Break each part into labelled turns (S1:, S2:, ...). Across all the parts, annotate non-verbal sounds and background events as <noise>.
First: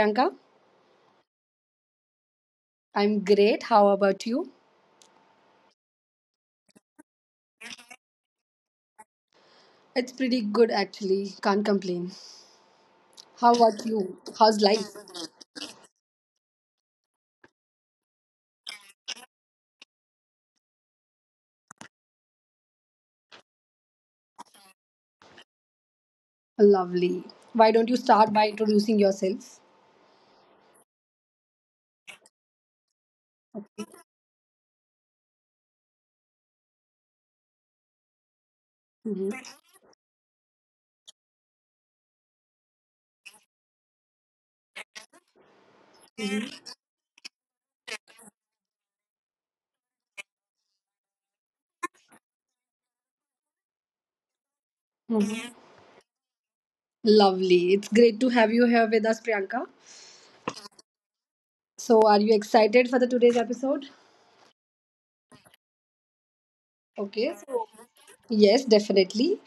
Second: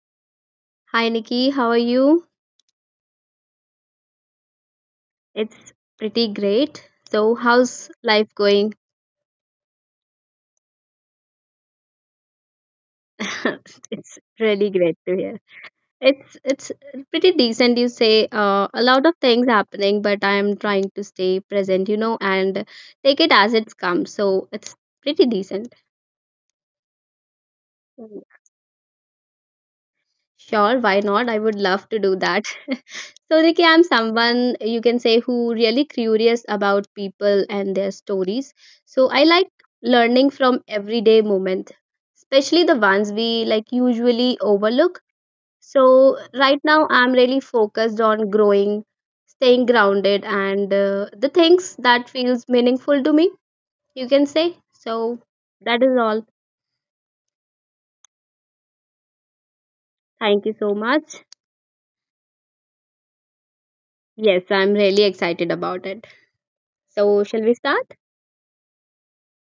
S1: Priyanka,
S2: Hi Nikki, how are you?
S1: I'm great. How about you?
S2: It's pretty great. So how's life going?
S1: It's pretty good actually, can't complain. How about
S2: <laughs>
S1: you?
S2: It's
S1: How's
S2: really
S1: life?
S2: great to hear. It's pretty decent you say. A lot of things happening, but I'm trying to stay present, you know, and take it as it comes. So it's pretty decent.
S1: Lovely. Why don't you start by introducing yourself?
S2: Sure, why not? I would love to do that. <laughs> Ricky, I'm someone you can say who really curious about people and their stories. So, I like
S1: Mhm.
S2: learning from everyday moment, especially the ones we like usually overlook. So, right now I'm really focused on growing, staying grounded, and the things that feels meaningful to me. You can say so.
S1: Mhm.
S2: That is all.
S1: Lovely. It's great to have you here with us, Priyanka.
S2: Thank you so much.
S1: So, are you excited for the today's episode?
S2: Yes, I'm really excited about it. So,
S1: Okay,
S2: shall we start?
S1: yes, definitely.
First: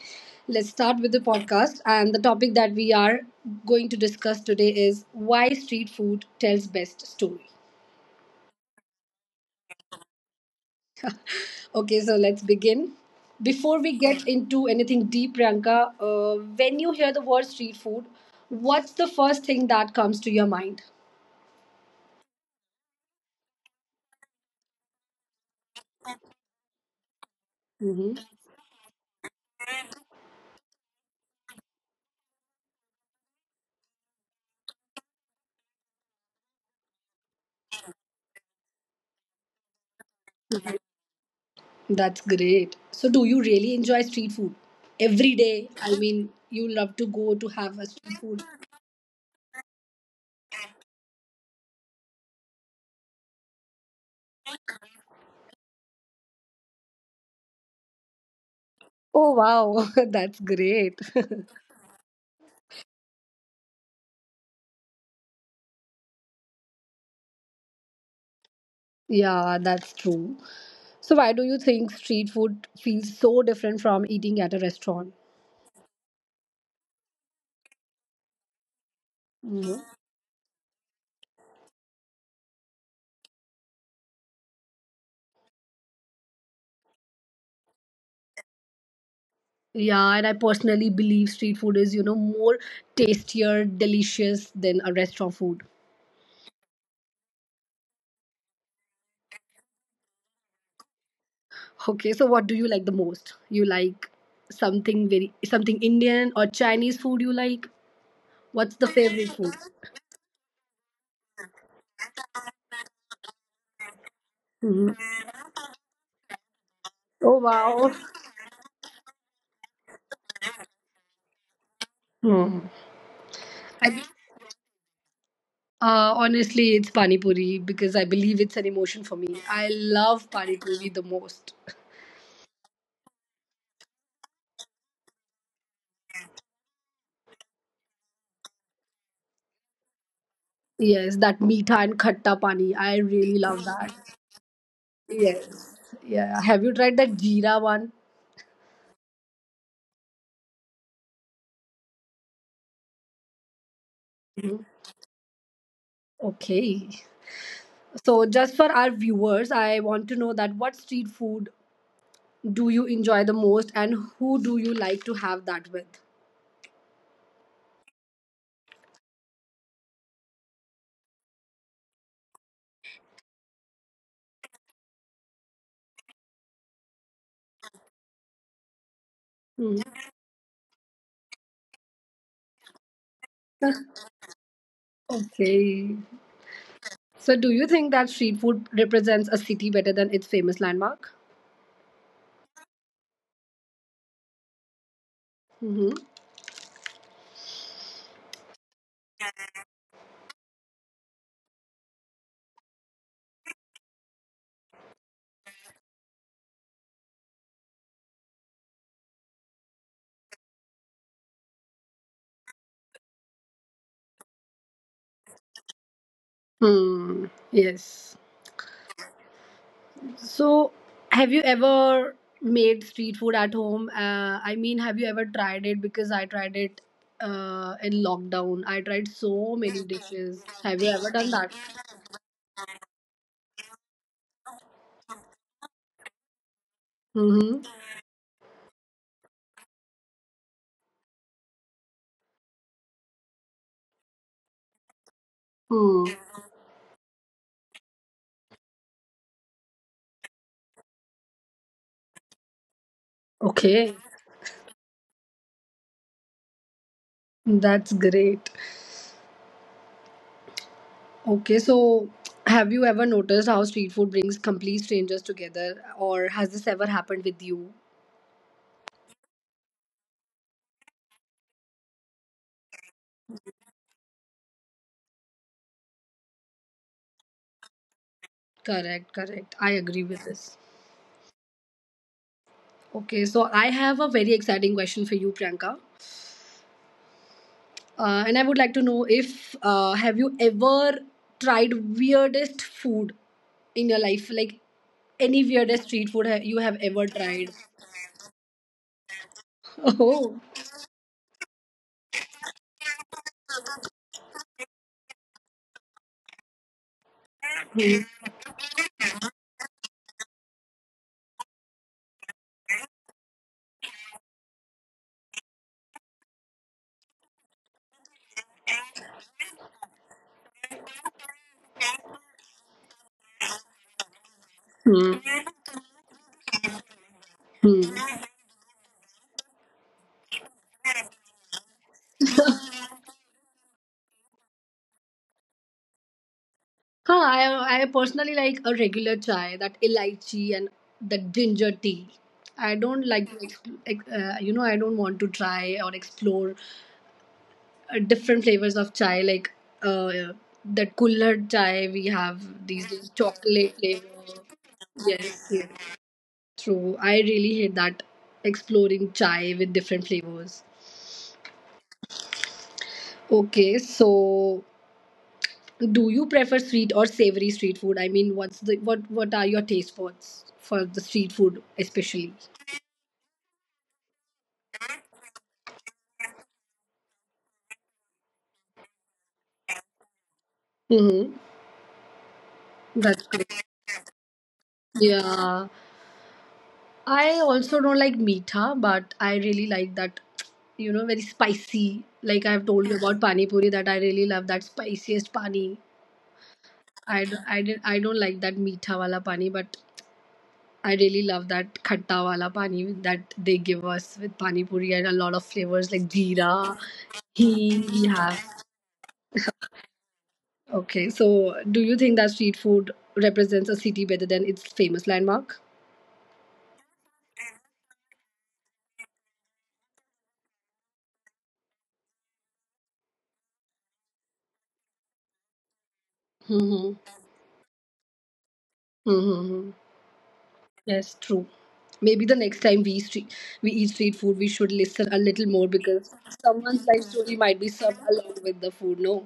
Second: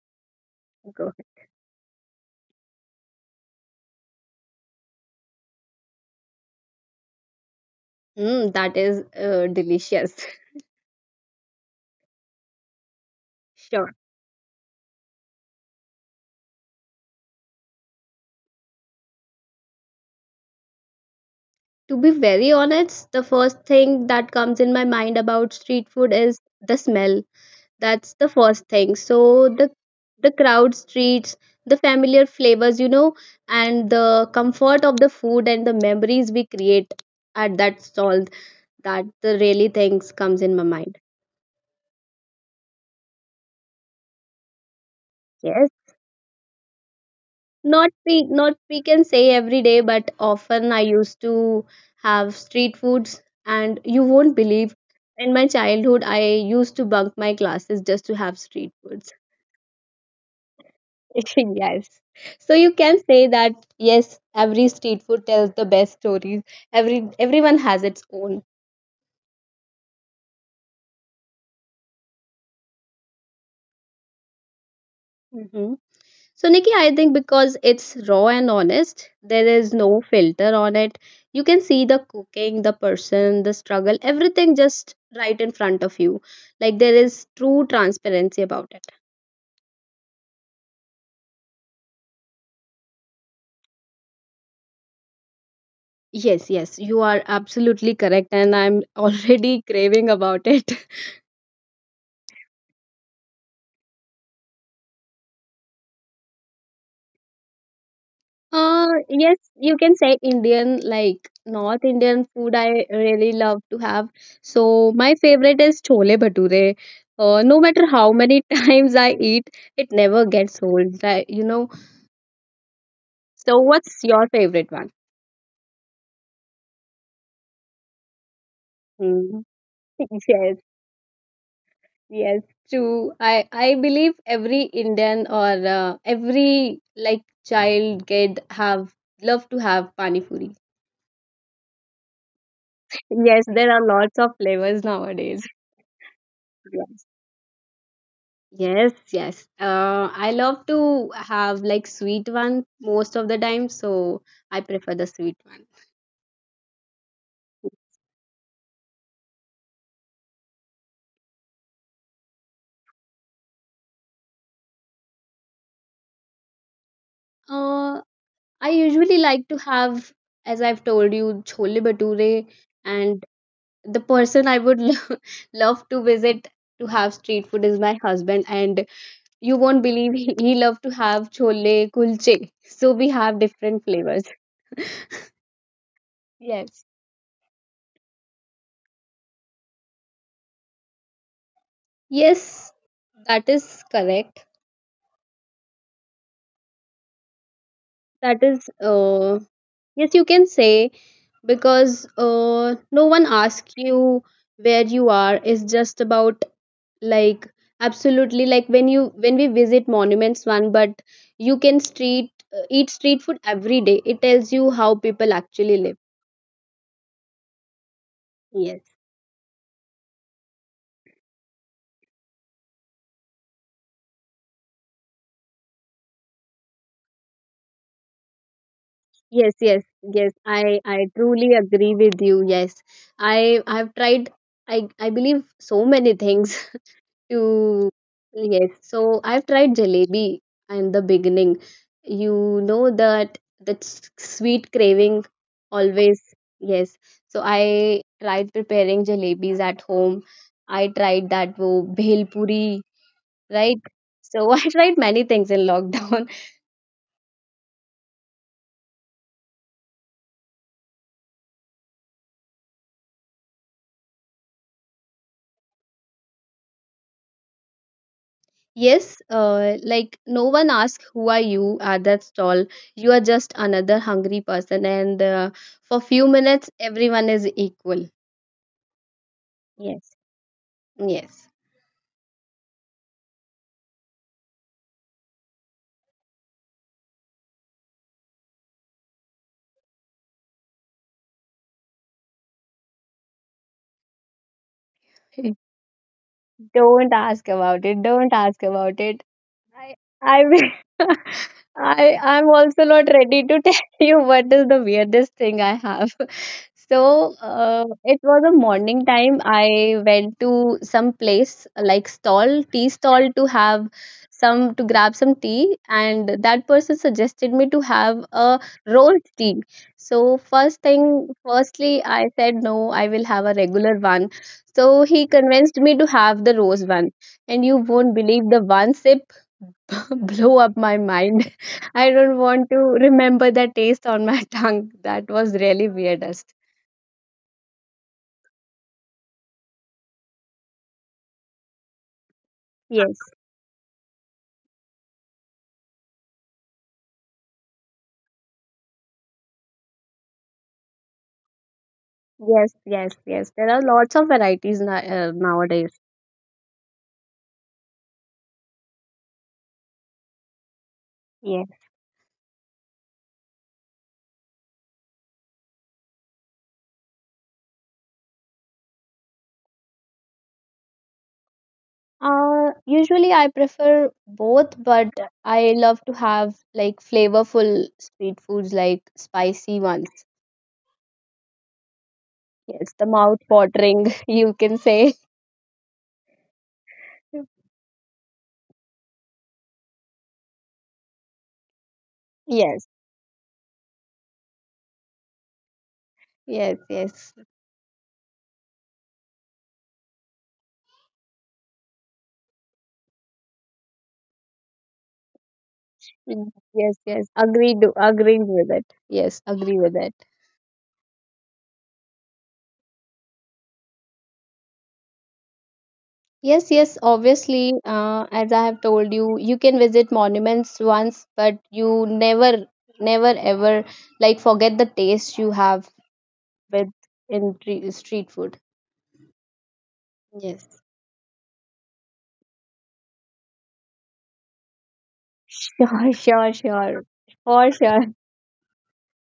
S1: Let's start
S2: Go
S1: with the
S2: ahead.
S1: podcast. And the topic that we are going to discuss today is why street food tells best story.
S2: That is delicious. <laughs>
S1: Okay, so let's begin. Before
S2: Sure.
S1: we get into anything deep, Priyanka, when you hear the word street food, what's the first thing that comes to your mind?
S2: To be very honest, the first thing that comes in my mind about street food is the smell.
S1: Hmm.
S2: That's the first thing. So the crowd streets, the familiar flavors, you know, and the comfort of the food and the memories we create at that stall. That the really things comes in my mind.
S1: That's great. So, do you really enjoy street food every day?
S2: Yes.
S1: I mean, you love to go to have a
S2: not
S1: street
S2: we
S1: food.
S2: not we can say every day but often I used to have street foods and you won't believe in my childhood I used to bunk my classes just to have street foods.
S1: Oh, wow, <laughs> that's great. <laughs>
S2: <laughs> Yes, so you can say that yes every street food tells the best stories. Everyone has its own.
S1: Yeah, that's true. So why do you think street food feels so different from eating at a restaurant?
S2: Mhm. So, Nikki, I think because it's raw and honest, there is
S1: Mhm.
S2: no filter on it. You can see the cooking, the person, the struggle, everything just right in front of you. Like there is true transparency about it.
S1: Yeah, and I personally believe street food is, you know, more tastier, delicious than a restaurant food.
S2: Yes, yes, you are absolutely correct, and I'm already <laughs> craving about it.
S1: Okay, so what do you like the most? You like something very something Indian or Chinese food you like? What's the favorite
S2: Yes,
S1: food?
S2: you can say Indian, like North Indian food I really love to have. So my favorite is chole bhature.
S1: Oh
S2: No matter
S1: wow.
S2: how many <laughs> times I eat, it never gets old, right? You know.
S1: Hmm.
S2: So
S1: I-
S2: what's your favorite one?
S1: honestly, it's pani puri because I believe it's an emotion for me.
S2: Hmm.
S1: I love
S2: <laughs>
S1: pani
S2: Yes,
S1: puri the most.
S2: yes, true. I believe every Indian or every like child kid have love to have pani puri.
S1: Yes, that meetha and khatta pani. I really
S2: Yes,
S1: love
S2: there are
S1: that.
S2: lots of flavors nowadays.
S1: Yes. Yeah. Have you tried
S2: Yes.
S1: that jeera one?
S2: Yes, yes. I love to have like sweet one most of the time, so I
S1: Mhm.
S2: prefer the sweet one.
S1: Okay. So just for our viewers, I want to know that what street food do you enjoy the most and who do you like to have that with?
S2: Uh, I usually like to have, as I've told you, chole bhature, and the person I would <laughs> love to visit to have street food is my husband, and you
S1: Hmm.
S2: won't believe he love to have chole kulche. So we have different
S1: <laughs>
S2: flavors.
S1: Okay.
S2: Yes.
S1: So do you think that street food represents a city better than its famous landmark?
S2: Yes, that is correct.
S1: Mm-hmm.
S2: That is, yes, you can say because no one asks you where you are. It's just about like absolutely like when we visit monuments one, but you can street eat street food every day. It tells you how people actually live.
S1: Hmm. Yes.
S2: Yes.
S1: So, have you ever made street food at home? I mean, have you ever tried it? Because I tried it in lockdown. I tried
S2: Yes,
S1: so
S2: yes,
S1: many
S2: yes.
S1: dishes.
S2: I
S1: Have you
S2: I
S1: ever done that?
S2: truly agree with you. Yes. I've tried. I believe so many things. <laughs>
S1: Mm-hmm.
S2: You yes, so I've tried jalebi in the beginning. You know that that sweet craving
S1: Hmm.
S2: always, yes. So I tried preparing jalebis at home. I tried that wo bhel puri, right?
S1: Okay,
S2: So <laughs> I tried many things in lockdown. <laughs>
S1: that's great. Okay, so have you ever noticed how street food brings complete strangers together, or has this ever happened with you?
S2: Yes, like no one asks who are you at that stall. You are just another hungry person, and for few minutes everyone is equal.
S1: Correct, correct. I agree
S2: Yes.
S1: with this.
S2: Yes.
S1: Okay, so I have a very exciting question for you, Priyanka. And I would like to know if have you ever tried weirdest food in your life, like any weirdest street food you have ever
S2: Don't ask
S1: tried?
S2: about it. Don't ask about it.
S1: <laughs>
S2: I
S1: Oh.
S2: I <laughs> I I'm also not ready to tell <laughs> you what is the weirdest thing I have. <laughs> So
S1: Hmm.
S2: it was a morning time. I went to some place like stall, tea stall to have some to grab some tea, and that person suggested me to have a rolled tea. So firstly, I said no. I will have a regular one so
S1: Hmm.
S2: he convinced me to have the rose one. And you
S1: Hmm.
S2: won't believe the one sip <laughs> blew up my mind. <laughs> I don't want to remember the taste on my <laughs> tongue. That was really weirdest.
S1: Huh, I personally like a regular chai, that elaichi and the ginger tea. I don't
S2: Yes,
S1: like to you know, I don't want to try or explore different flavors of chai, like uh, that kulhad chai. We have these little
S2: yes. There
S1: chocolate
S2: are
S1: flavor.
S2: lots of varieties
S1: Yes, yes,
S2: nowadays.
S1: true. I really hate that exploring chai with different flavors.
S2: Yes.
S1: Okay, so do you prefer sweet or savory street food? I mean, what's the what are your taste buds for the street food especially?
S2: Usually I prefer both, but I love to have like flavorful street foods, like spicy ones.
S1: Mm-hmm.
S2: Yes, the
S1: That's
S2: mouth
S1: great.
S2: watering, <laughs> you can say.
S1: Yeah. I
S2: <laughs>
S1: also don't like meetha, but I really like that, you know, very spicy. Like I've
S2: Yes,
S1: told you about pani puri, that I really love that spiciest pani. I,
S2: yes.
S1: d- I, did, I don't like that meetha wala pani, but I really love that khatta wala pani that they give us with pani puri and a lot of flavors like jeera,
S2: Yes, agreed,
S1: he we
S2: agreed
S1: have.
S2: with it. Yes, agree with it.
S1: Okay, so do you think that street food represents a city better than its famous landmark?
S2: Yes, obviously, as I have told you, you can visit monuments once, but you never, never ever like forget the taste you have with
S1: Mm-hmm.
S2: in street food.
S1: Mm-hmm.
S2: Yes.
S1: Yes, true. Maybe the next time we street, we eat street food, we should listen a little more
S2: Sure,
S1: because someone's life
S2: sure.
S1: story might be
S2: For
S1: served
S2: sure.
S1: along with the food. No,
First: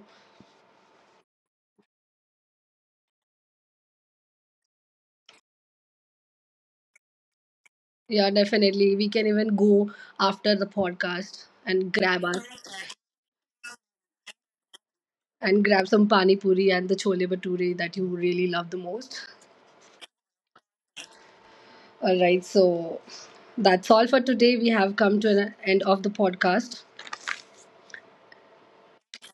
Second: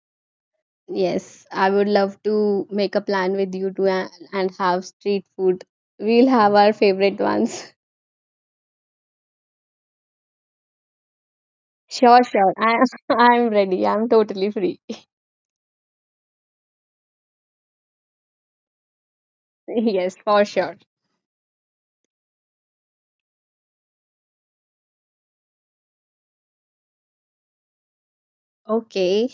S2: Yes, I would love to make a plan with you to and have street food. We'll have our favorite ones. <laughs>
S1: yeah, definitely. We can even go after the podcast
S2: Sure, sure. I <laughs> I'm ready. I'm totally free.
S1: and grab some pani puri and the chole bhature that you really love the most.
S2: Yes, for sure.
S1: All right, so that's all for today. We have come to an end of the podcast.
S2: Okay.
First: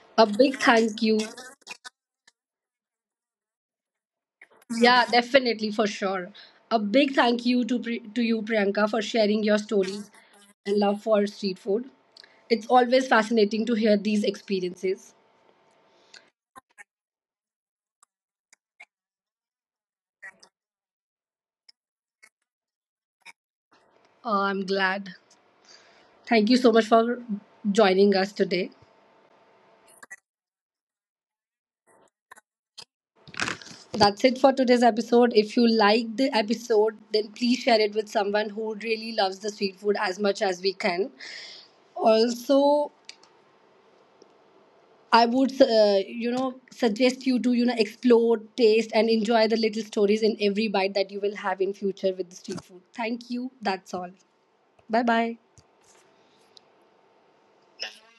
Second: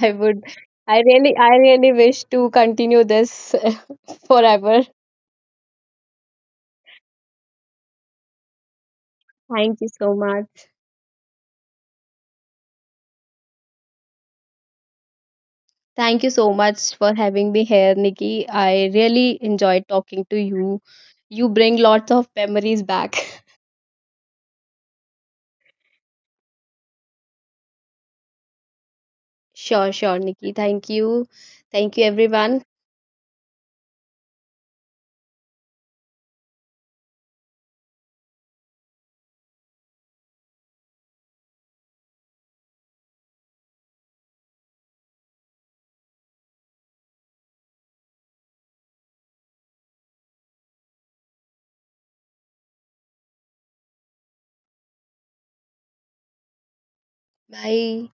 S2: I
S1: A
S2: would
S1: big thank you.
S2: I really wish to continue this <laughs> forever.
S1: Yeah, definitely for sure. A big thank you to to you Priyanka for sharing your
S2: Thank you
S1: stories
S2: so much.
S1: and love for street food. It's always fascinating to hear these experiences.
S2: Thank you so much for having me here, Nikki. I really enjoyed talking to you. You bring lots of memories back. <laughs>
S1: I'm glad. Thank you so much for joining us today.
S2: Sure, sure, Nikki. Thank you. Thank you everyone.
S1: That's it for today's episode. If you like the episode, then please share it with someone who really loves the street food as much as we can. Also, I would, you know, suggest you to, you know, explore, taste, and enjoy the little stories in every bite that you will have in future with the street food. Thank you. That's all. Bye bye.
S2: Bye.